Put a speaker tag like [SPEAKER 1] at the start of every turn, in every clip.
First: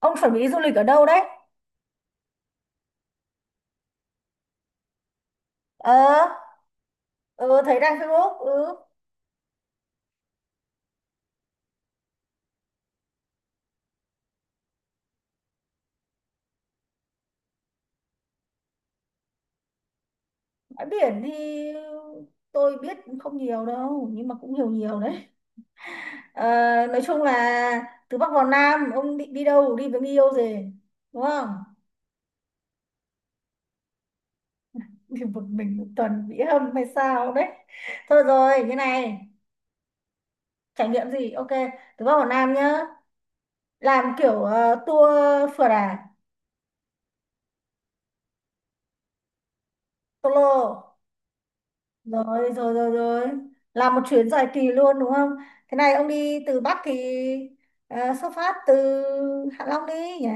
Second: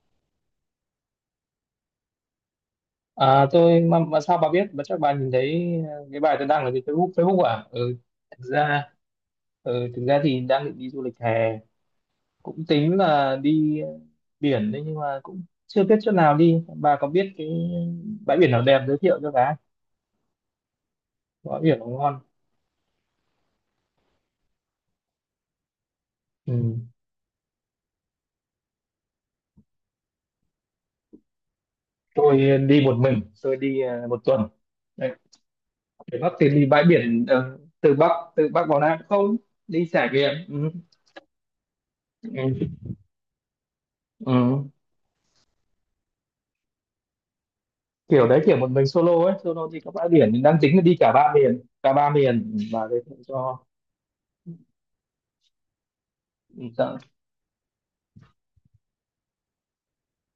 [SPEAKER 1] Ông chuẩn bị đi du lịch ở đâu đấy?
[SPEAKER 2] À, tôi mà sao bà biết? Mà chắc bà nhìn thấy cái
[SPEAKER 1] Ờ,
[SPEAKER 2] bài tôi đăng ở trên Facebook Facebook
[SPEAKER 1] ờ,
[SPEAKER 2] à?
[SPEAKER 1] thấy
[SPEAKER 2] Ừ,
[SPEAKER 1] đăng Facebook,
[SPEAKER 2] thực
[SPEAKER 1] ừ.
[SPEAKER 2] ra ừ, thực ra thì đang định đi du lịch hè, cũng tính là đi biển đấy nhưng mà cũng chưa biết chỗ nào đi. Bà có biết cái bãi biển nào đẹp giới thiệu cho bà?
[SPEAKER 1] Bãi biển
[SPEAKER 2] Bãi
[SPEAKER 1] thì
[SPEAKER 2] biển nào ngon?
[SPEAKER 1] tôi biết không nhiều đâu nhưng mà cũng nhiều nhiều đấy. Ờ,
[SPEAKER 2] Ừ.
[SPEAKER 1] nói chung là từ Bắc vào Nam, ông định đi đâu, đi với người yêu gì đúng không?
[SPEAKER 2] Tôi đi một mình, tôi đi một tuần. Đấy,
[SPEAKER 1] Đi một mình một
[SPEAKER 2] từ
[SPEAKER 1] tuần
[SPEAKER 2] Bắc
[SPEAKER 1] bị
[SPEAKER 2] thì đi
[SPEAKER 1] hâm hay
[SPEAKER 2] bãi biển,
[SPEAKER 1] sao đấy?
[SPEAKER 2] ờ, từ Bắc
[SPEAKER 1] Thôi
[SPEAKER 2] từ
[SPEAKER 1] rồi,
[SPEAKER 2] Bắc
[SPEAKER 1] như
[SPEAKER 2] vào Nam
[SPEAKER 1] này.
[SPEAKER 2] không? Đi trải nghiệm. Ừ.
[SPEAKER 1] Trải nghiệm gì, ok, từ Bắc vào Nam
[SPEAKER 2] Ừ.
[SPEAKER 1] nhá. Làm kiểu
[SPEAKER 2] Ừ.
[SPEAKER 1] tour, phượt à?
[SPEAKER 2] Kiểu đấy, kiểu một mình solo ấy, solo đi các bãi biển, mình đang tính là đi
[SPEAKER 1] Solo.
[SPEAKER 2] cả ba miền, cả ba
[SPEAKER 1] Rồi
[SPEAKER 2] miền,
[SPEAKER 1] rồi
[SPEAKER 2] và
[SPEAKER 1] rồi
[SPEAKER 2] giới thiệu
[SPEAKER 1] rồi,
[SPEAKER 2] cho.
[SPEAKER 1] làm một chuyến dài kỳ luôn đúng không? Thế này, ông đi từ
[SPEAKER 2] Ừ,
[SPEAKER 1] Bắc thì
[SPEAKER 2] sợ
[SPEAKER 1] xuất phát từ Hạ Long đi nhỉ.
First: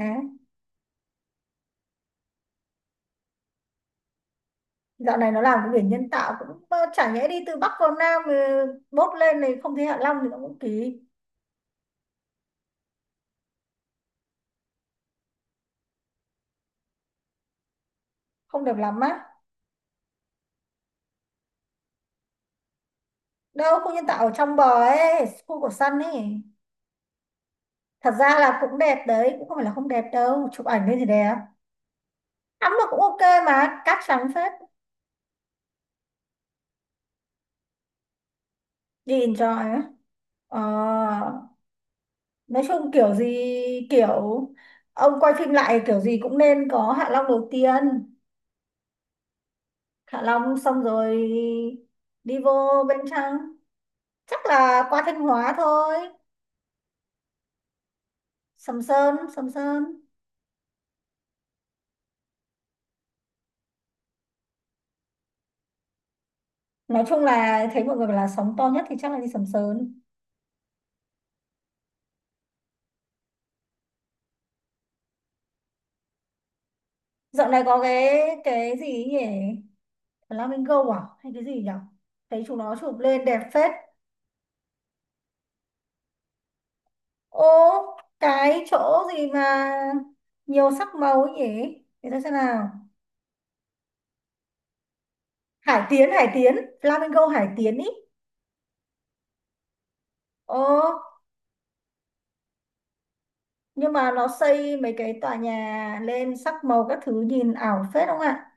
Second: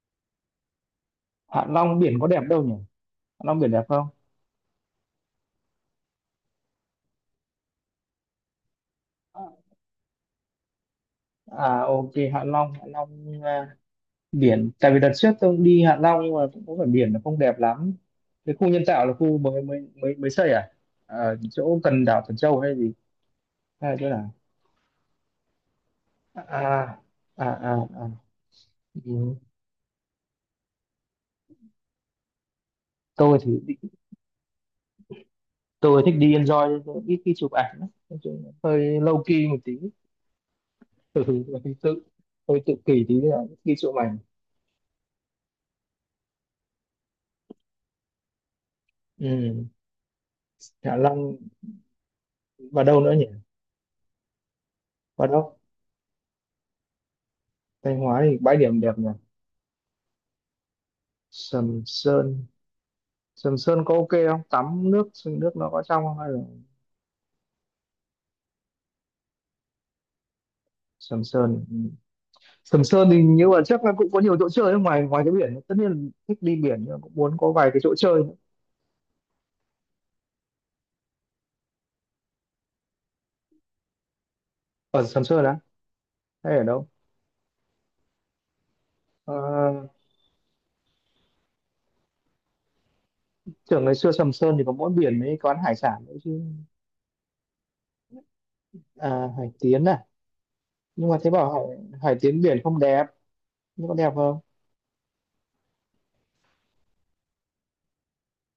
[SPEAKER 2] Hạ Long biển có đẹp đâu nhỉ? Hạ Long biển đẹp không?
[SPEAKER 1] Dạo này nó làm cái biển nhân tạo cũng, chả nhẽ đi từ Bắc vào Nam bốt lên này không thấy Hạ Long thì nó cũng kỳ.
[SPEAKER 2] Ok, Hạ Long, Hạ Long, à, biển, tại vì đợt trước tôi cũng đi Hạ Long nhưng mà cũng có phải biển, nó không đẹp lắm. Cái
[SPEAKER 1] Không
[SPEAKER 2] khu
[SPEAKER 1] đẹp
[SPEAKER 2] nhân
[SPEAKER 1] lắm
[SPEAKER 2] tạo là
[SPEAKER 1] á?
[SPEAKER 2] khu mới mới mới mới xây ở chỗ gần đảo Thần Châu hay gì,
[SPEAKER 1] Đâu,
[SPEAKER 2] hay
[SPEAKER 1] khu
[SPEAKER 2] là
[SPEAKER 1] nhân
[SPEAKER 2] chỗ
[SPEAKER 1] tạo
[SPEAKER 2] nào?
[SPEAKER 1] ở trong bờ ấy, khu của Sun ấy.
[SPEAKER 2] à à à, à.
[SPEAKER 1] Thật ra là cũng đẹp đấy,
[SPEAKER 2] Ừ.
[SPEAKER 1] cũng không phải là không đẹp đâu, chụp ảnh lên thì đẹp. Tắm là cũng ok,
[SPEAKER 2] Tôi thì
[SPEAKER 1] mà cát trắng phết.
[SPEAKER 2] tôi thích đi enjoy, tôi ít khi chụp ảnh lắm. Nói chung là hơi
[SPEAKER 1] Đi
[SPEAKER 2] low key một
[SPEAKER 1] enjoy
[SPEAKER 2] tí.
[SPEAKER 1] á? Ờ.
[SPEAKER 2] Ừ, hơi tự hơi
[SPEAKER 1] Nói
[SPEAKER 2] tự
[SPEAKER 1] chung
[SPEAKER 2] kỷ
[SPEAKER 1] kiểu
[SPEAKER 2] tí
[SPEAKER 1] gì,
[SPEAKER 2] là ghi chỗ
[SPEAKER 1] kiểu
[SPEAKER 2] mày.
[SPEAKER 1] ông quay phim lại kiểu gì cũng nên có Hạ Long đầu tiên.
[SPEAKER 2] Ừ.
[SPEAKER 1] Hạ Long xong
[SPEAKER 2] Hạ
[SPEAKER 1] rồi
[SPEAKER 2] Long
[SPEAKER 1] đi vô
[SPEAKER 2] và
[SPEAKER 1] bên
[SPEAKER 2] đâu nữa nhỉ?
[SPEAKER 1] trong, chắc là qua Thanh
[SPEAKER 2] Và
[SPEAKER 1] Hóa
[SPEAKER 2] đâu?
[SPEAKER 1] thôi.
[SPEAKER 2] Thanh Hóa thì bãi điểm
[SPEAKER 1] Sầm
[SPEAKER 2] đẹp nhỉ?
[SPEAKER 1] Sơn, Sầm Sơn.
[SPEAKER 2] Sầm Sơn, Sầm Sơn có ok không? Tắm nước, nước nó có trong không hay là
[SPEAKER 1] Nói chung là thấy mọi người bảo là sóng to nhất thì chắc là đi Sầm Sơn.
[SPEAKER 2] Sầm Sơn? Ừ. Sầm Sơn thì như là chắc là cũng có nhiều chỗ chơi ở ngoài ngoài cái biển tất nhiên là thích đi biển, nhưng mà cũng muốn
[SPEAKER 1] Dạo
[SPEAKER 2] có
[SPEAKER 1] này
[SPEAKER 2] vài
[SPEAKER 1] có
[SPEAKER 2] cái chỗ chơi
[SPEAKER 1] cái
[SPEAKER 2] nữa.
[SPEAKER 1] cái gì ấy nhỉ, Flamingo à hay cái gì nhỉ? Thấy chúng nó chụp lên đẹp phết.
[SPEAKER 2] Ở Sầm Sơn á, hay ở đâu?
[SPEAKER 1] Ô, cái chỗ gì
[SPEAKER 2] Ờ,
[SPEAKER 1] mà nhiều sắc màu ấy nhỉ? Để tôi xem nào.
[SPEAKER 2] Tưởng ngày xưa Sầm Sơn thì có mỗi biển, mấy quán hải
[SPEAKER 1] Hải
[SPEAKER 2] sản
[SPEAKER 1] Tiến,
[SPEAKER 2] nữa
[SPEAKER 1] Hải
[SPEAKER 2] chứ.
[SPEAKER 1] Tiến, Flamingo Hải Tiến ý.
[SPEAKER 2] À, Hải Tiến à?
[SPEAKER 1] ờ,
[SPEAKER 2] Nhưng mà thấy bảo Hải Tiến biển không đẹp. Nhưng
[SPEAKER 1] nhưng
[SPEAKER 2] có
[SPEAKER 1] mà
[SPEAKER 2] đẹp
[SPEAKER 1] nó
[SPEAKER 2] không?
[SPEAKER 1] xây mấy cái tòa nhà lên sắc màu các thứ nhìn ảo phết không ạ.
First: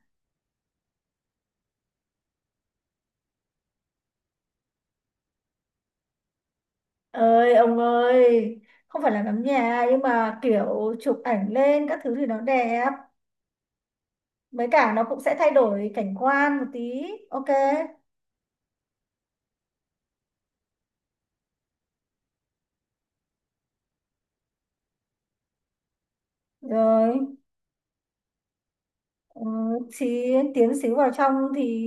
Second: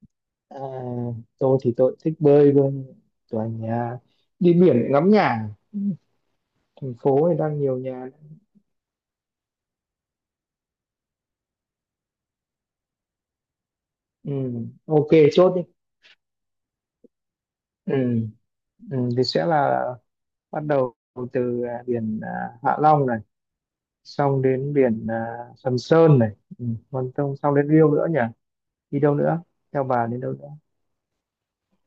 [SPEAKER 2] À, tôi thì tôi thích bơi luôn. Tòa nhà, đi biển ngắm nhà. Ừ, thành phố thì
[SPEAKER 1] Ơi
[SPEAKER 2] đang
[SPEAKER 1] ông
[SPEAKER 2] nhiều nhà.
[SPEAKER 1] ơi, không phải là ngắm nhà, nhưng mà kiểu chụp ảnh lên các thứ thì nó đẹp,
[SPEAKER 2] Ừ,
[SPEAKER 1] với cả nó
[SPEAKER 2] ok,
[SPEAKER 1] cũng sẽ thay
[SPEAKER 2] chốt đi.
[SPEAKER 1] đổi cảnh quan một tí. Ok.
[SPEAKER 2] Ừ, ừ, thì sẽ là bắt đầu từ biển Hạ Long này, xong đến biển Sầm Sơn này. Ừ, còn
[SPEAKER 1] Rồi.
[SPEAKER 2] tông xong đến Riêu nữa nhỉ? Đi đâu nữa?
[SPEAKER 1] Ừ,
[SPEAKER 2] Theo bà đến
[SPEAKER 1] thì
[SPEAKER 2] đâu nữa?
[SPEAKER 1] tiến xíu vào trong thì,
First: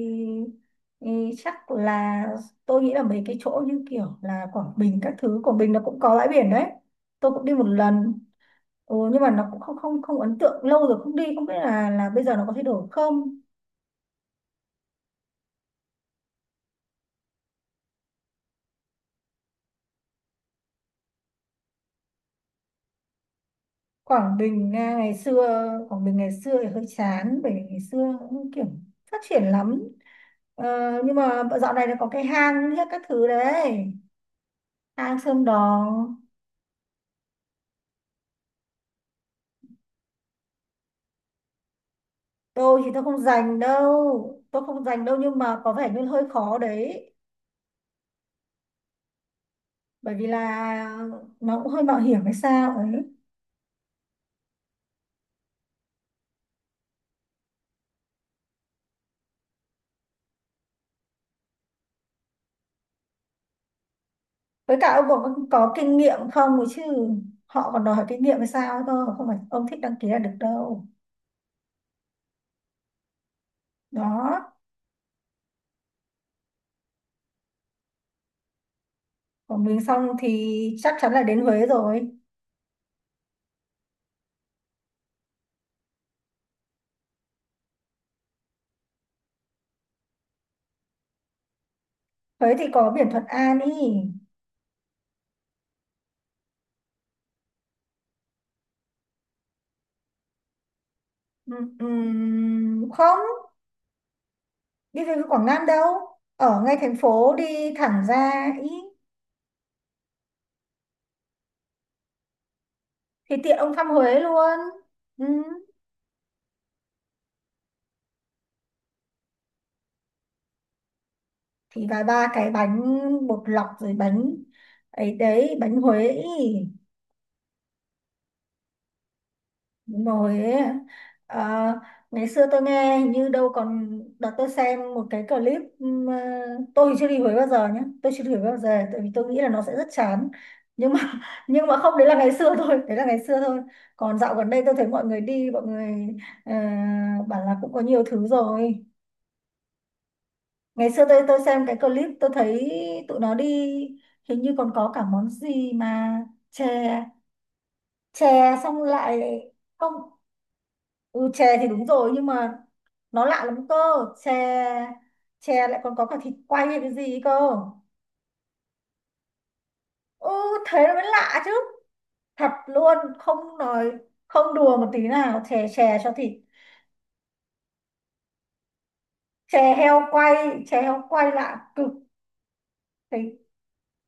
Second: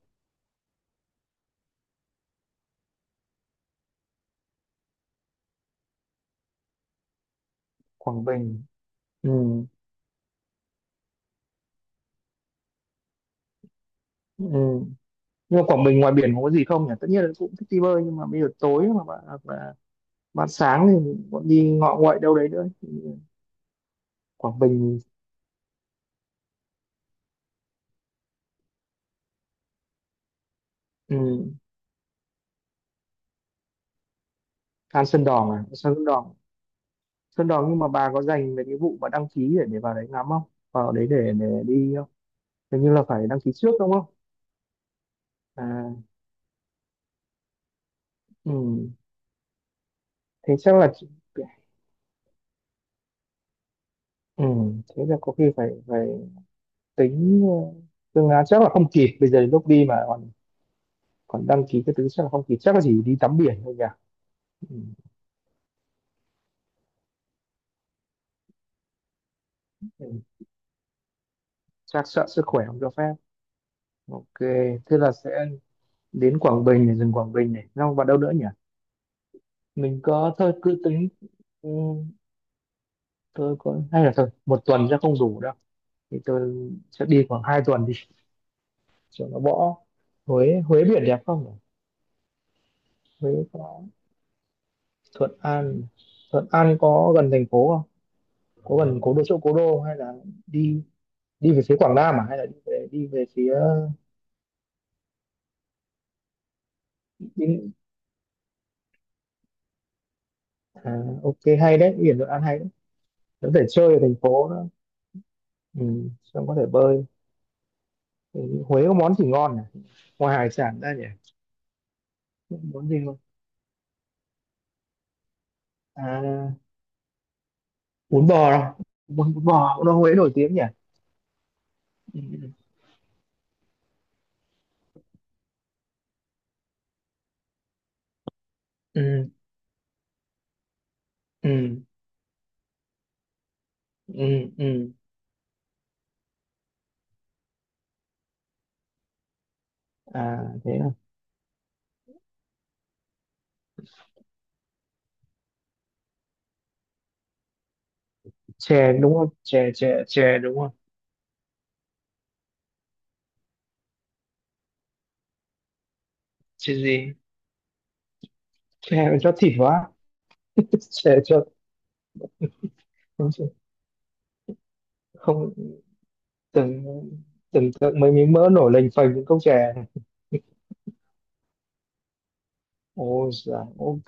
[SPEAKER 1] thì chắc là tôi nghĩ là mấy cái chỗ như kiểu là Quảng Bình các thứ. Quảng Bình nó cũng có bãi biển đấy, tôi cũng đi một lần.
[SPEAKER 2] Quảng Bình.
[SPEAKER 1] Ừ, nhưng
[SPEAKER 2] Ừ,
[SPEAKER 1] mà nó cũng không không không ấn tượng. Lâu rồi không đi, không biết là bây giờ nó có thay đổi không.
[SPEAKER 2] ừ. Nhưng mà Quảng Bình ngoài biển có gì không nhỉ? Tất nhiên là cũng thích đi bơi, nhưng mà bây giờ tối mà bạn, hoặc là bạn sáng thì bọn đi ngọ nguậy đâu đấy nữa.
[SPEAKER 1] Quảng
[SPEAKER 2] Quảng
[SPEAKER 1] Bình à,
[SPEAKER 2] Bình.
[SPEAKER 1] ngày xưa Quảng Bình ngày xưa thì hơi chán, bởi vì ngày xưa cũng kiểu phát triển lắm. Ờ, nhưng
[SPEAKER 2] Ừ.
[SPEAKER 1] mà dạo này nó có cái hang hết các thứ đấy.
[SPEAKER 2] Than
[SPEAKER 1] Hang
[SPEAKER 2] Sơn
[SPEAKER 1] Sơn
[SPEAKER 2] Đòn à, Sơn
[SPEAKER 1] Đòn.
[SPEAKER 2] Đòn, Sơn Đòn. Nhưng mà bà có dành về cái vụ mà đăng ký để vào đấy ngắm không? Vào đấy để đi không?
[SPEAKER 1] Tôi
[SPEAKER 2] Hình
[SPEAKER 1] thì
[SPEAKER 2] như
[SPEAKER 1] tôi
[SPEAKER 2] là
[SPEAKER 1] không
[SPEAKER 2] phải đăng ký
[SPEAKER 1] dành
[SPEAKER 2] trước đúng không?
[SPEAKER 1] đâu, tôi không dành đâu, nhưng mà có vẻ như
[SPEAKER 2] À,
[SPEAKER 1] hơi khó đấy.
[SPEAKER 2] ừ.
[SPEAKER 1] Bởi vì
[SPEAKER 2] Thế
[SPEAKER 1] là
[SPEAKER 2] chắc là chị-
[SPEAKER 1] nó cũng hơi mạo hiểm hay sao ấy.
[SPEAKER 2] Ừ. Thế là có khi phải phải tính ờ, phương án, chắc là không kịp bây giờ, đến lúc đi mà còn còn đăng ký cái thứ chắc là không kịp, chắc là chỉ đi tắm biển thôi nhỉ. Ừ.
[SPEAKER 1] Với cả ông có kinh nghiệm không ấy chứ? Họ còn đòi hỏi kinh nghiệm hay sao cơ, không phải ông thích đăng ký là
[SPEAKER 2] Ừ.
[SPEAKER 1] được đâu.
[SPEAKER 2] Chắc sợ sức khỏe không cho phép. Ok,
[SPEAKER 1] Đó.
[SPEAKER 2] thế là sẽ đến Quảng Bình này, dừng Quảng Bình này xong vào đâu nữa nhỉ?
[SPEAKER 1] Của mình
[SPEAKER 2] Mình
[SPEAKER 1] xong
[SPEAKER 2] có thôi
[SPEAKER 1] thì
[SPEAKER 2] cứ
[SPEAKER 1] chắc
[SPEAKER 2] tính.
[SPEAKER 1] chắn là đến Huế
[SPEAKER 2] Ừ,
[SPEAKER 1] rồi.
[SPEAKER 2] tôi có, hay là thôi một tuần sẽ không đủ đâu, thì tôi sẽ đi khoảng hai tuần đi cho nó bỏ. Huế, Huế biển đẹp không nhỉ?
[SPEAKER 1] Huế thì có biển Thuận
[SPEAKER 2] Huế
[SPEAKER 1] An ý.
[SPEAKER 2] có Thuận An. Thuận An có gần thành phố không? Có gần cố đô, chỗ cố đô không? Hay là đi đi về phía Quảng Nam, à hay là đi
[SPEAKER 1] Không,
[SPEAKER 2] về phía
[SPEAKER 1] đi về Quảng Nam đâu, ở ngay thành phố
[SPEAKER 2] đi,
[SPEAKER 1] đi thẳng ra ý.
[SPEAKER 2] à, ok, hay đấy, biển Thuận An hay đấy.
[SPEAKER 1] Thì
[SPEAKER 2] Có
[SPEAKER 1] tiện
[SPEAKER 2] thể
[SPEAKER 1] ông thăm
[SPEAKER 2] chơi ở thành
[SPEAKER 1] Huế
[SPEAKER 2] phố
[SPEAKER 1] luôn.
[SPEAKER 2] nữa.
[SPEAKER 1] Ừm,
[SPEAKER 2] Ừ, xong có thể bơi. Ừ, Huế có món gì ngon nhỉ, ngoài hải sản ra nhỉ?
[SPEAKER 1] thì vài ba cái bánh
[SPEAKER 2] Món gì ngon?
[SPEAKER 1] bột lọc rồi bánh ấy đấy, bánh Huế ý.
[SPEAKER 2] À bún bò đâu, bún bò cũng ở
[SPEAKER 1] Đúng
[SPEAKER 2] Huế nổi
[SPEAKER 1] rồi
[SPEAKER 2] tiếng
[SPEAKER 1] ấy.
[SPEAKER 2] nhỉ.
[SPEAKER 1] Ờ, ngày xưa
[SPEAKER 2] Ừ.
[SPEAKER 1] tôi nghe hình như đâu, còn đợt tôi xem một cái clip tôi thì chưa đi Huế bao giờ nhé, tôi chưa đi Huế bao giờ tại vì tôi
[SPEAKER 2] Ừ.
[SPEAKER 1] nghĩ là nó sẽ rất chán. Nhưng mà nhưng mà
[SPEAKER 2] Ừ.
[SPEAKER 1] không, đấy là ngày xưa thôi, đấy là ngày xưa thôi. Còn
[SPEAKER 2] Ừ.
[SPEAKER 1] dạo gần đây tôi thấy
[SPEAKER 2] Ừ.
[SPEAKER 1] mọi người đi, mọi người ờ, bảo là cũng có nhiều thứ rồi.
[SPEAKER 2] À, thế à.
[SPEAKER 1] Ngày xưa tôi xem cái clip tôi thấy tụi nó đi, hình như còn có cả món gì mà chè, chè xong
[SPEAKER 2] Chè đúng
[SPEAKER 1] lại,
[SPEAKER 2] không, chè
[SPEAKER 1] không.
[SPEAKER 2] chè chè đúng không?
[SPEAKER 1] Ừ, chè thì đúng rồi nhưng mà nó lạ lắm cơ. Chè, chè lại còn có cả thịt quay
[SPEAKER 2] Chè
[SPEAKER 1] hay cái
[SPEAKER 2] gì,
[SPEAKER 1] gì ấy cơ.
[SPEAKER 2] chè mà cho thịt quá?
[SPEAKER 1] Ừ, thế nó mới
[SPEAKER 2] Chè
[SPEAKER 1] lạ
[SPEAKER 2] cho
[SPEAKER 1] chứ, thật luôn
[SPEAKER 2] không,
[SPEAKER 1] không nói, không đùa một tí nào,
[SPEAKER 2] không-
[SPEAKER 1] chè chè cho thịt.
[SPEAKER 2] tưởng, tưởng tượng mấy miếng mỡ nổi lềnh phềnh những cốc
[SPEAKER 1] Chè
[SPEAKER 2] chè.
[SPEAKER 1] heo quay, chè heo quay lạ cực.
[SPEAKER 2] Ồ,
[SPEAKER 1] Thế,
[SPEAKER 2] dạ, ok.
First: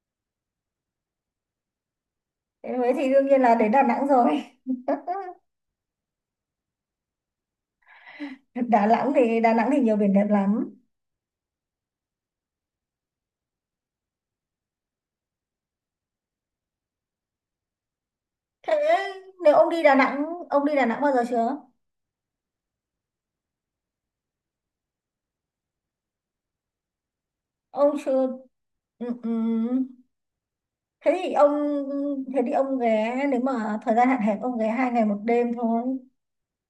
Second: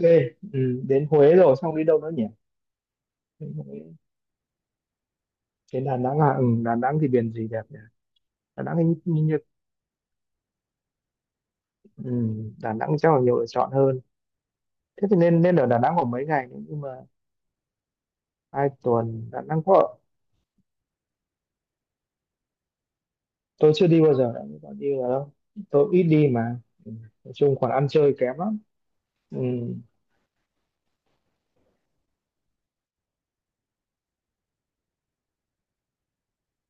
[SPEAKER 2] Ừ, đến Huế rồi, xong đi đâu nữa nhỉ?
[SPEAKER 1] thế mới thì đương nhiên
[SPEAKER 2] Đến
[SPEAKER 1] là đến Đà
[SPEAKER 2] Huế.
[SPEAKER 1] Nẵng rồi.
[SPEAKER 2] Đến Đà Nẵng à? Ừ, Đà Nẵng thì biển gì đẹp nhỉ? Đà Nẵng hình như, như, như-
[SPEAKER 1] Đà Nẵng thì nhiều biển đẹp lắm.
[SPEAKER 2] Ừ, Đà Nẵng chắc là nhiều lựa chọn hơn. Thế thì nên nên ở Đà Nẵng khoảng mấy ngày nữa, nhưng mà hai
[SPEAKER 1] Thế
[SPEAKER 2] tuần đã
[SPEAKER 1] nếu
[SPEAKER 2] đang
[SPEAKER 1] ông đi Đà
[SPEAKER 2] có.
[SPEAKER 1] Nẵng, ông đi Đà Nẵng bao giờ chưa?
[SPEAKER 2] Tôi chưa đi bao giờ, đã có đi vào đâu, tôi ít đi mà. Ừ. Nói chung còn ăn
[SPEAKER 1] Ông
[SPEAKER 2] chơi
[SPEAKER 1] chưa,
[SPEAKER 2] kém lắm.
[SPEAKER 1] ừ, ừ.
[SPEAKER 2] Ừ.
[SPEAKER 1] Thế thì ông, ghé nếu mà thời gian hạn hẹp ông ghé 2 ngày 1 đêm thôi,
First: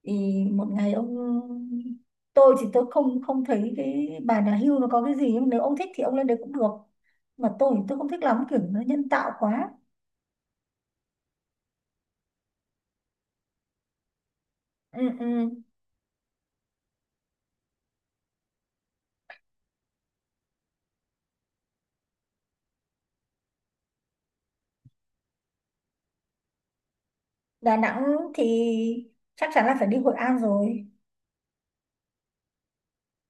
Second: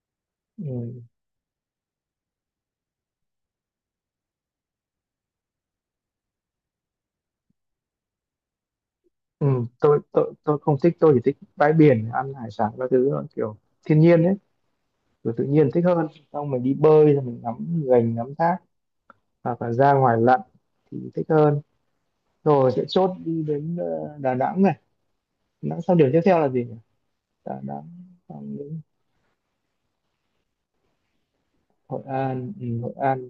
[SPEAKER 1] thì một ngày
[SPEAKER 2] Ừ.
[SPEAKER 1] ông. Tôi thì tôi không không thấy cái bà nhà hưu nó có cái gì, nhưng nếu ông thích thì ông lên đấy cũng được. Mà tôi thì tôi không thích lắm, kiểu nó nhân tạo
[SPEAKER 2] Ừ.
[SPEAKER 1] quá.
[SPEAKER 2] Tôi không thích, tôi chỉ thích bãi biển, ăn hải sản các thứ thôi, kiểu thiên nhiên ấy,
[SPEAKER 1] Ừ,
[SPEAKER 2] kiểu tự
[SPEAKER 1] ừ.
[SPEAKER 2] nhiên thích hơn. Xong mình đi bơi rồi mình ngắm gành, ngắm thác, hoặc là ra ngoài lặn thì thích hơn. Rồi sẽ chốt đi đến Đà Nẵng này. Đà Nẵng xong, điểm tiếp theo là gì nhỉ? Đà
[SPEAKER 1] Đà
[SPEAKER 2] Nẵng
[SPEAKER 1] Nẵng
[SPEAKER 2] xong
[SPEAKER 1] thì
[SPEAKER 2] đến
[SPEAKER 1] chắc chắn là phải đi Hội An rồi.
[SPEAKER 2] Hội An. Ừ, Hội An,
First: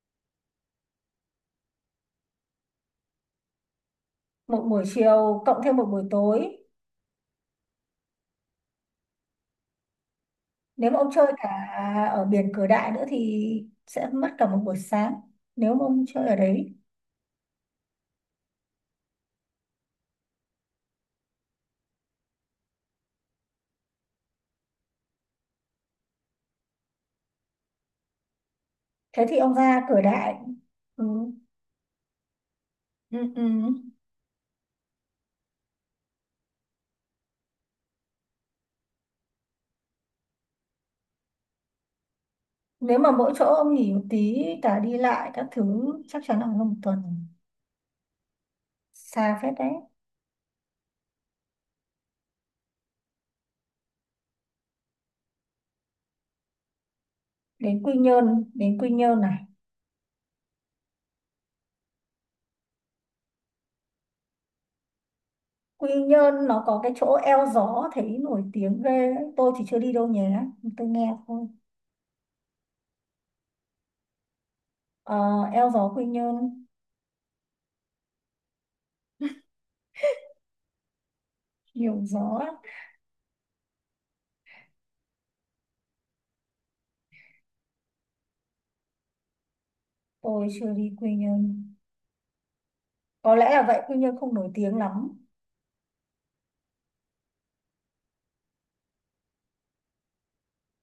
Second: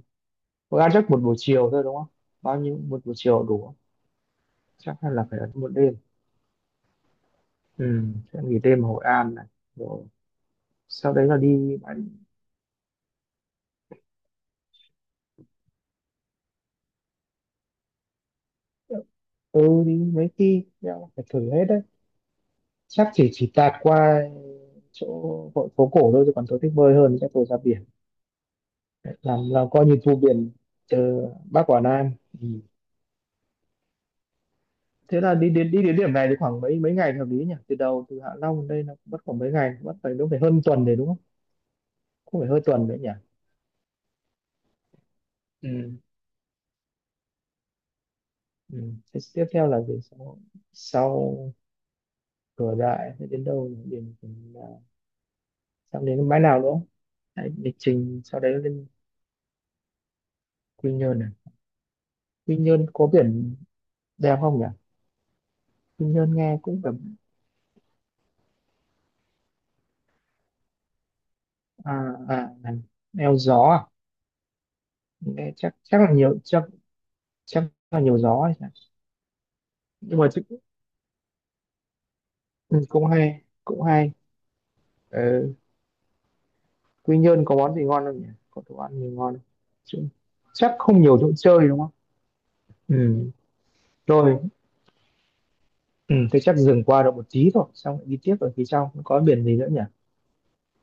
[SPEAKER 2] Hội An chắc một buổi chiều thôi đúng không? Bao nhiêu, một buổi chiều đủ.
[SPEAKER 1] Một buổi
[SPEAKER 2] Chắc là phải
[SPEAKER 1] chiều
[SPEAKER 2] ấn
[SPEAKER 1] cộng
[SPEAKER 2] một
[SPEAKER 1] thêm một
[SPEAKER 2] đêm,
[SPEAKER 1] buổi tối.
[SPEAKER 2] ừ, sẽ nghỉ đêm ở Hội An này. Rồi
[SPEAKER 1] Nếu mà ông
[SPEAKER 2] sau đấy
[SPEAKER 1] chơi
[SPEAKER 2] là
[SPEAKER 1] cả
[SPEAKER 2] đi bãi.
[SPEAKER 1] ở biển Cửa Đại nữa thì sẽ mất cả một buổi sáng, nếu mà ông chơi ở đấy.
[SPEAKER 2] Ừ, đi mấy khi đeo phải thử hết đấy. Chắc chỉ tạt qua chỗ hội phố cổ thôi, chứ còn tôi thích bơi hơn, chắc tôi ra biển
[SPEAKER 1] Thế thì
[SPEAKER 2] làm
[SPEAKER 1] ông
[SPEAKER 2] là
[SPEAKER 1] ra
[SPEAKER 2] coi như
[SPEAKER 1] Cửa
[SPEAKER 2] thu
[SPEAKER 1] Đại.
[SPEAKER 2] biển
[SPEAKER 1] Ừ.
[SPEAKER 2] từ Bắc vào Nam. Ừ.
[SPEAKER 1] Ừ, ừ.
[SPEAKER 2] Thế là đi đến điểm này thì khoảng mấy mấy ngày là hợp lý nhỉ? Từ đầu, từ Hạ Long đến đây là mất khoảng mấy ngày, mất phải đúng phải hơn tuần đấy đúng không? Không, phải hơn tuần đấy
[SPEAKER 1] Nếu
[SPEAKER 2] nhỉ.
[SPEAKER 1] mà mỗi chỗ ông nghỉ một tí cả đi lại các thứ
[SPEAKER 2] Ừ.
[SPEAKER 1] chắc chắn là hơn một tuần,
[SPEAKER 2] Ừ. Thế
[SPEAKER 1] xa
[SPEAKER 2] tiếp
[SPEAKER 1] phết
[SPEAKER 2] theo
[SPEAKER 1] đấy.
[SPEAKER 2] là gì, sau sau cửa đại sẽ đến đâu, điểm điểm là sắp đến cái bãi nào nữa? Đấy, lịch
[SPEAKER 1] Đến Quy
[SPEAKER 2] trình sau
[SPEAKER 1] Nhơn,
[SPEAKER 2] đấy
[SPEAKER 1] đến
[SPEAKER 2] lên
[SPEAKER 1] Quy Nhơn này.
[SPEAKER 2] Quy Nhơn này. Quy Nhơn có biển đẹp không nhỉ?
[SPEAKER 1] Quy
[SPEAKER 2] Quy Nhơn
[SPEAKER 1] Nhơn
[SPEAKER 2] nghe
[SPEAKER 1] nó có
[SPEAKER 2] cũng
[SPEAKER 1] cái
[SPEAKER 2] tầm.
[SPEAKER 1] chỗ eo gió thấy nổi tiếng ghê ấy. Tôi thì chưa đi đâu nhé, tôi nghe thôi.
[SPEAKER 2] À, à này. Eo gió à,
[SPEAKER 1] Ờ,
[SPEAKER 2] nghe
[SPEAKER 1] eo
[SPEAKER 2] chắc
[SPEAKER 1] gió
[SPEAKER 2] chắc
[SPEAKER 1] Quy
[SPEAKER 2] là nhiều, chắc
[SPEAKER 1] Nhơn
[SPEAKER 2] chắc là nhiều gió ấy nhỉ? Nhưng mà chứ,
[SPEAKER 1] nhiều gió lắm.
[SPEAKER 2] ừ, cũng hay, cũng hay. Ờ, Quy Nhơn có món gì ngon không nhỉ, có đồ ăn gì ngon không? Chứ,
[SPEAKER 1] Tôi chưa
[SPEAKER 2] chắc
[SPEAKER 1] đi
[SPEAKER 2] không
[SPEAKER 1] Quy
[SPEAKER 2] nhiều chỗ
[SPEAKER 1] Nhơn,
[SPEAKER 2] chơi đúng không? Ừ.
[SPEAKER 1] có lẽ là vậy, Quy Nhơn không
[SPEAKER 2] Rồi,
[SPEAKER 1] nổi tiếng lắm.
[SPEAKER 2] ừ, thế chắc dừng qua được một tí thôi, xong lại đi tiếp, ở phía sau có biển gì nữa nhỉ?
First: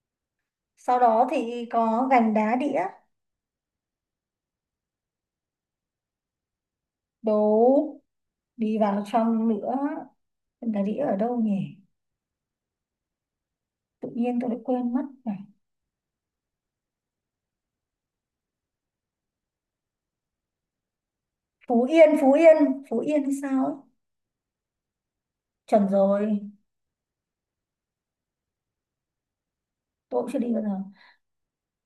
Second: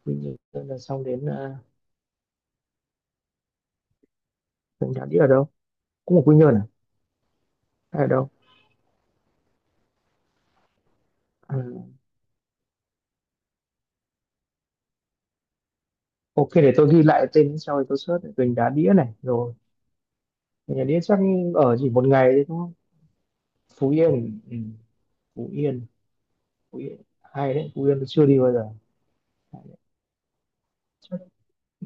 [SPEAKER 2] Quy Nhơn là
[SPEAKER 1] Sau
[SPEAKER 2] xong,
[SPEAKER 1] đó
[SPEAKER 2] đến
[SPEAKER 1] thì có Gành Đá Đĩa.
[SPEAKER 2] Mình Đá Đĩa ở đâu? Cũng ở Quy Nhơn à,
[SPEAKER 1] Đố,
[SPEAKER 2] hay ở đâu?
[SPEAKER 1] đi vào trong nữa. Em Đà Đĩa ở đâu
[SPEAKER 2] À,
[SPEAKER 1] nhỉ? Tự nhiên tôi lại quên mất này.
[SPEAKER 2] ok, để tôi ghi lại tên sau thì tôi search này. Gành Đá Đĩa này rồi. Gành Đá Đĩa chắc ở
[SPEAKER 1] Phú
[SPEAKER 2] chỉ một
[SPEAKER 1] Yên, Phú
[SPEAKER 2] ngày đấy đúng không?
[SPEAKER 1] Yên, Phú Yên hay sao ấy?
[SPEAKER 2] Phú Yên. Ừ. Phú Yên,
[SPEAKER 1] Chuẩn rồi,
[SPEAKER 2] Phú Yên hay đấy, Phú Yên tôi chưa đi bao giờ. Hay đấy.
[SPEAKER 1] tôi cũng chưa đi bao giờ.
[SPEAKER 2] Chắc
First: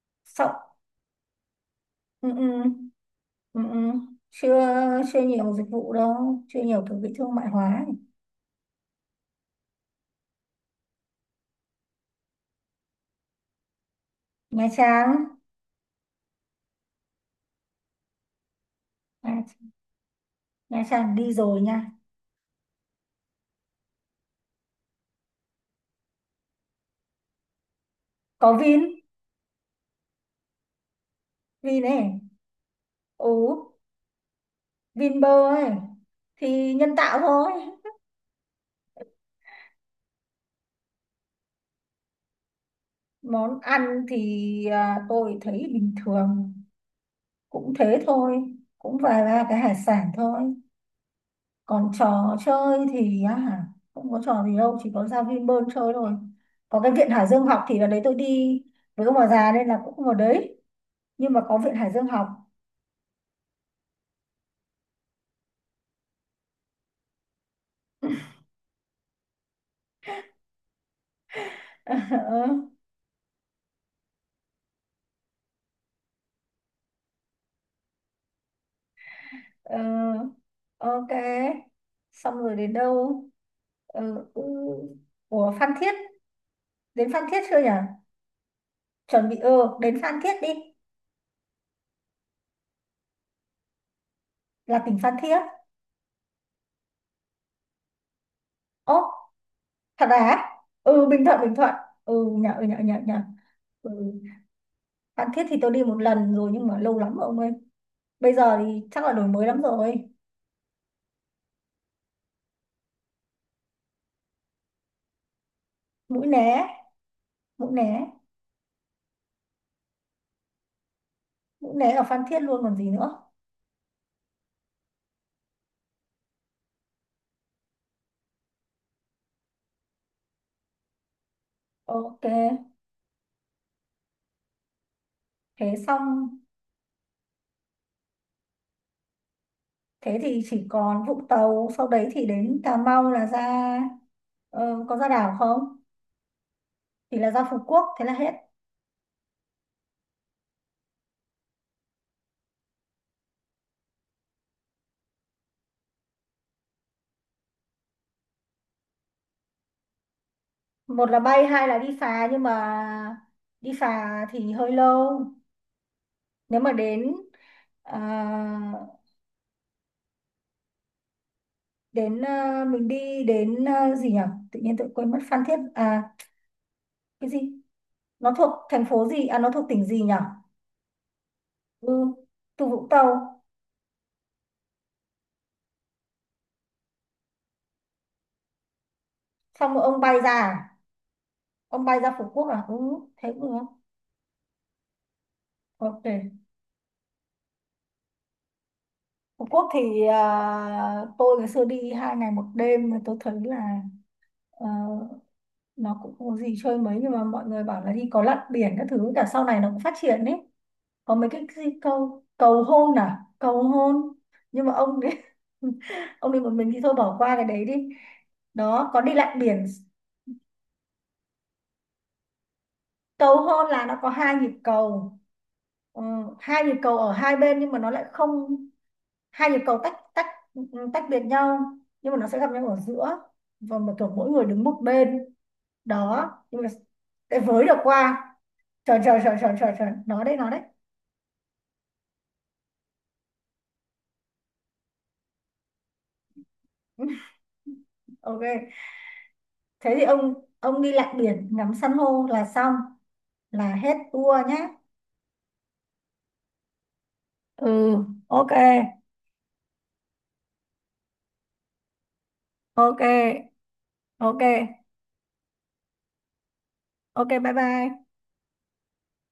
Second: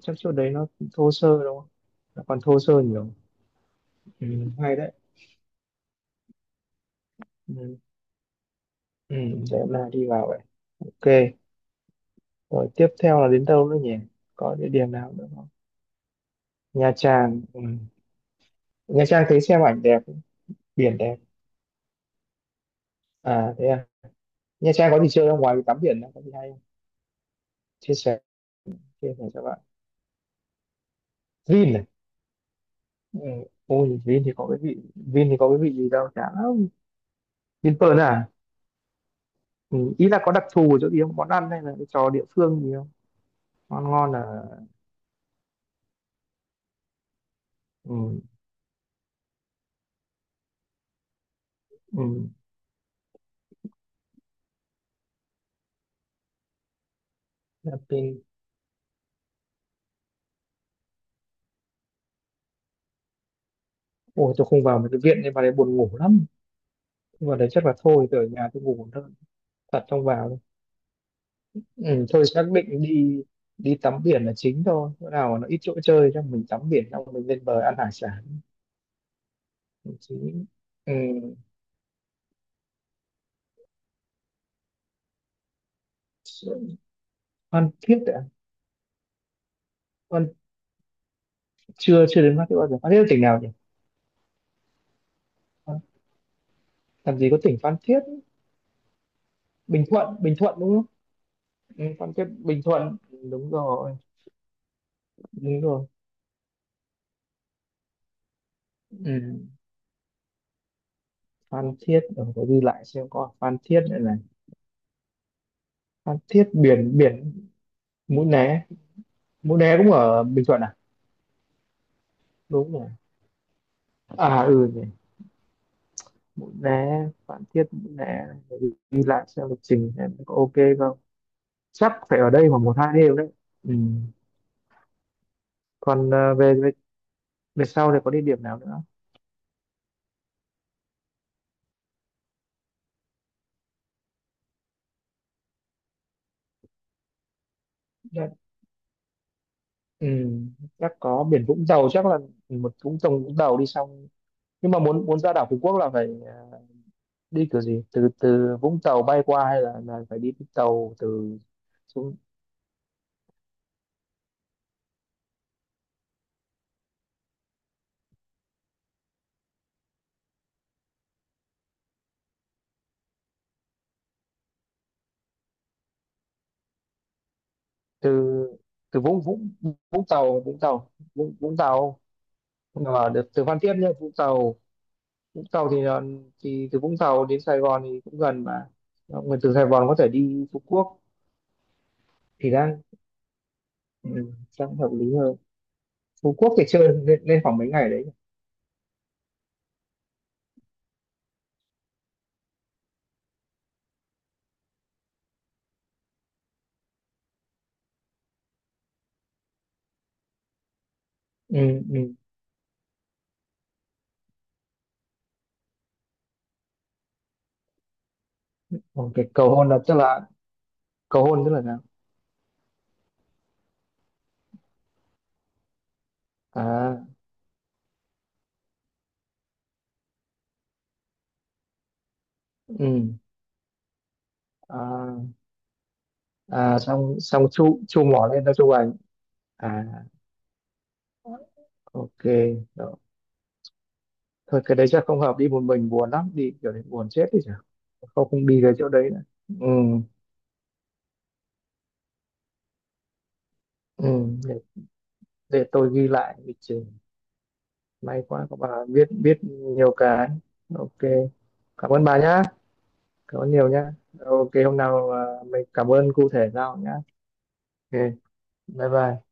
[SPEAKER 2] chắc chỗ đấy nó
[SPEAKER 1] Sóc,
[SPEAKER 2] thô sơ đúng không, nó
[SPEAKER 1] ừ,
[SPEAKER 2] còn
[SPEAKER 1] ừ,
[SPEAKER 2] thô sơ nhiều.
[SPEAKER 1] ừ, ừ.
[SPEAKER 2] Ừ.
[SPEAKER 1] Chưa,
[SPEAKER 2] Hay đấy.
[SPEAKER 1] chưa nhiều dịch vụ đâu, chưa nhiều kiểu bị thương mại
[SPEAKER 2] Ừ.
[SPEAKER 1] hóa ấy.
[SPEAKER 2] Ừ. Để hôm nay đi vào vậy. Ok, rồi tiếp theo là đến đâu nữa nhỉ, có
[SPEAKER 1] Nha
[SPEAKER 2] địa điểm
[SPEAKER 1] Trang,
[SPEAKER 2] nào nữa không? Nha Trang. Ừ. Nha Trang thấy xem
[SPEAKER 1] Nha,
[SPEAKER 2] ảnh đẹp,
[SPEAKER 1] Nha
[SPEAKER 2] biển
[SPEAKER 1] Trang
[SPEAKER 2] đẹp.
[SPEAKER 1] đi rồi nha.
[SPEAKER 2] À thế à. Nha Trang có gì chơi không? Ngoài tắm biển có gì hay không? Chia sẻ,
[SPEAKER 1] Có Vin,
[SPEAKER 2] cho bạn. Vin
[SPEAKER 1] Vin
[SPEAKER 2] này.
[SPEAKER 1] này,
[SPEAKER 2] Ừ.
[SPEAKER 1] ừ,
[SPEAKER 2] Ôi Vin thì có cái vị,
[SPEAKER 1] Vinpearl ấy.
[SPEAKER 2] gì đâu chả lắm.
[SPEAKER 1] Thì nhân tạo thôi.
[SPEAKER 2] Vinpearl à? Ừ. Ý là có đặc thù ở chỗ gì không? Món ăn hay là cái trò địa phương gì không?
[SPEAKER 1] Món
[SPEAKER 2] Ngon
[SPEAKER 1] ăn
[SPEAKER 2] ngon là,
[SPEAKER 1] thì tôi thấy bình thường, cũng thế
[SPEAKER 2] ừ.
[SPEAKER 1] thôi, cũng vài ba cái hải sản thôi. Còn
[SPEAKER 2] Ừ.
[SPEAKER 1] trò chơi thì á, không có trò gì đâu, chỉ có ra Vinpearl chơi thôi. Có cái viện Hải Dương học thì
[SPEAKER 2] Là
[SPEAKER 1] là đấy, tôi
[SPEAKER 2] Vin.
[SPEAKER 1] đi với ông bà già nên là cũng không vào đấy, nhưng mà có viện Hải Dương học.
[SPEAKER 2] Ôi tôi không vào mấy cái viện nên vào đấy buồn ngủ lắm. Vào đấy chắc là thôi tôi ở nhà tôi ngủ thôi. Thật không vào đâu. Ừ. Thôi xác định đi, đi tắm biển là chính thôi. Chỗ nào mà nó ít chỗ chơi cho mình, tắm biển xong mình lên bờ ăn hải sản
[SPEAKER 1] Ờ, ờ,
[SPEAKER 2] chí.
[SPEAKER 1] ok.
[SPEAKER 2] Ừ.
[SPEAKER 1] Xong rồi đến đâu? Ừ, ừ. Ủa, Phan Thiết, đến Phan Thiết chưa nhỉ?
[SPEAKER 2] Phan Thiết ạ.
[SPEAKER 1] Chuẩn bị, ừ, đến Phan Thiết
[SPEAKER 2] Con
[SPEAKER 1] đi.
[SPEAKER 2] chưa chưa đến Phan Thiết bao giờ. Phan Thiết là tỉnh nào nhỉ?
[SPEAKER 1] Là tỉnh Phan Thiết.
[SPEAKER 2] Phan- làm gì có tỉnh Phan Thiết.
[SPEAKER 1] Ố,
[SPEAKER 2] Bình
[SPEAKER 1] thật
[SPEAKER 2] Thuận, Bình
[SPEAKER 1] à?
[SPEAKER 2] Thuận đúng không?
[SPEAKER 1] Ừ, Bình Thuận, Bình Thuận.
[SPEAKER 2] Ừ, Phan Thiết
[SPEAKER 1] Ừ nhở,
[SPEAKER 2] Bình
[SPEAKER 1] ừ nhở,
[SPEAKER 2] Thuận.
[SPEAKER 1] nhở, nhở.
[SPEAKER 2] Đúng
[SPEAKER 1] Ừ.
[SPEAKER 2] rồi.
[SPEAKER 1] Phan Thiết thì
[SPEAKER 2] Đúng
[SPEAKER 1] tôi đi
[SPEAKER 2] rồi.
[SPEAKER 1] một lần rồi nhưng mà lâu lắm rồi ông ơi. Bây giờ thì chắc là đổi
[SPEAKER 2] Ừ.
[SPEAKER 1] mới lắm rồi.
[SPEAKER 2] Phan Thiết ở phải ghi lại xem có ở Phan Thiết nữa này. Phan
[SPEAKER 1] Mũi Né,
[SPEAKER 2] Thiết biển, biển.
[SPEAKER 1] Mũi Né.
[SPEAKER 2] Mũi Né. Mũi Né cũng ở Bình Thuận à?
[SPEAKER 1] Mũi Né ở Phan Thiết luôn
[SPEAKER 2] Đúng
[SPEAKER 1] còn
[SPEAKER 2] rồi.
[SPEAKER 1] gì nữa.
[SPEAKER 2] À ừ nhỉ, Mũi Né Phan Thiết, Mũi Né phải ghi ghi lại xem lịch trình em có ok không. Chắc phải
[SPEAKER 1] Ok.
[SPEAKER 2] ở đây khoảng một hai đêm đấy. Ừ.
[SPEAKER 1] Thế
[SPEAKER 2] Còn
[SPEAKER 1] xong,
[SPEAKER 2] về, về sau thì có địa điểm nào nữa?
[SPEAKER 1] thế thì chỉ còn Vũng Tàu, sau đấy thì đến Cà Mau là ra. Có ra đảo không thì là ra Phú Quốc, thế là
[SPEAKER 2] Chắc,
[SPEAKER 1] hết.
[SPEAKER 2] ừ, chắc có biển Vũng Tàu, chắc là một Vũng Tàu, Vũng Tàu đi xong. Nhưng mà muốn muốn ra đảo Phú Quốc là phải, đi kiểu gì, từ từ Vũng Tàu bay qua hay là phải đi tàu
[SPEAKER 1] Một là
[SPEAKER 2] từ
[SPEAKER 1] bay, hai là đi
[SPEAKER 2] xuống?
[SPEAKER 1] phà, nhưng mà đi phà thì hơi lâu. Nếu mà đến à, đến mình đi đến gì nhỉ, tự nhiên tôi quên mất Phan Thiết à, cái gì,
[SPEAKER 2] Từ
[SPEAKER 1] nó thuộc thành
[SPEAKER 2] từ
[SPEAKER 1] phố
[SPEAKER 2] Vũng
[SPEAKER 1] gì à, nó
[SPEAKER 2] Vũng
[SPEAKER 1] thuộc tỉnh gì
[SPEAKER 2] Vũng
[SPEAKER 1] nhỉ.
[SPEAKER 2] Tàu, Vũng Tàu, Vũng
[SPEAKER 1] Ừ,
[SPEAKER 2] Tàu,
[SPEAKER 1] từ Vũng
[SPEAKER 2] mà được
[SPEAKER 1] Tàu,
[SPEAKER 2] từ Phan Thiết nhá. Vũng Tàu, Vũng Tàu thì là, thì từ Vũng Tàu đến Sài Gòn thì cũng gần mà. Mọi người từ Sài
[SPEAKER 1] xong rồi
[SPEAKER 2] Gòn có
[SPEAKER 1] ông
[SPEAKER 2] thể
[SPEAKER 1] bay ra
[SPEAKER 2] đi Phú
[SPEAKER 1] à?
[SPEAKER 2] Quốc
[SPEAKER 1] Ông bay ra Phú Quốc
[SPEAKER 2] thì
[SPEAKER 1] à, ừ,
[SPEAKER 2] đang,
[SPEAKER 1] thế cũng được.
[SPEAKER 2] ừ, đang hợp lý hơn.
[SPEAKER 1] Ok.
[SPEAKER 2] Phú Quốc thì chơi lên, lên khoảng mấy ngày đấy.
[SPEAKER 1] Phú Quốc thì tôi ngày xưa đi 2 ngày 1 đêm tôi thấy là, ờ, nó cũng không có gì chơi mấy nhưng mà mọi người bảo là đi có lặn biển các thứ, cả sau này nó cũng phát triển đấy. Có mấy cái gì
[SPEAKER 2] Ừ. Ừ.
[SPEAKER 1] cầu, cầu hôn, à cầu hôn. Nhưng mà ông đi ông đi một mình thì thôi bỏ qua cái đấy đi. Đó, có
[SPEAKER 2] Ok,
[SPEAKER 1] đi lặn
[SPEAKER 2] cầu
[SPEAKER 1] biển.
[SPEAKER 2] hôn là tức là, cầu hôn tức là sao?
[SPEAKER 1] Cầu hôn là nó có hai nhịp cầu. Ờ, hai nhịp cầu
[SPEAKER 2] À
[SPEAKER 1] ở hai bên nhưng mà nó lại không, hai nhịp cầu tách tách, tách biệt nhau nhưng mà nó sẽ gặp nhau ở giữa.
[SPEAKER 2] ừ.
[SPEAKER 1] Và mà kiểu mỗi người đứng một
[SPEAKER 2] À,
[SPEAKER 1] bên. Đó, nhưng mà
[SPEAKER 2] à xong
[SPEAKER 1] để
[SPEAKER 2] xong
[SPEAKER 1] với được
[SPEAKER 2] chu chu
[SPEAKER 1] qua,
[SPEAKER 2] mỏ lên ra chu ảnh.
[SPEAKER 1] trời trời trời trời trời
[SPEAKER 2] À,
[SPEAKER 1] trời, nó đấy, nó đấy.
[SPEAKER 2] ok, đó. Thôi cái đấy chắc không hợp, đi một mình buồn lắm, đi kiểu đấy buồn chết đi chả, không không đi
[SPEAKER 1] Ok.
[SPEAKER 2] cái chỗ đấy nữa. Ừ.
[SPEAKER 1] Thế thì ông đi lặn biển ngắm san hô là xong, là hết
[SPEAKER 2] Ừ.
[SPEAKER 1] tour
[SPEAKER 2] để,
[SPEAKER 1] nhé.
[SPEAKER 2] để tôi ghi lại lịch trình.
[SPEAKER 1] Ừ,
[SPEAKER 2] May quá
[SPEAKER 1] ok,
[SPEAKER 2] các bà biết, nhiều cái. Ok, cảm ơn bà nhá.
[SPEAKER 1] ok,
[SPEAKER 2] Cảm ơn nhiều nhá.
[SPEAKER 1] ok,
[SPEAKER 2] Ok hôm nào, mình cảm ơn cụ thể sau nhá.
[SPEAKER 1] ok, bye
[SPEAKER 2] Ok
[SPEAKER 1] bye.
[SPEAKER 2] bye bye.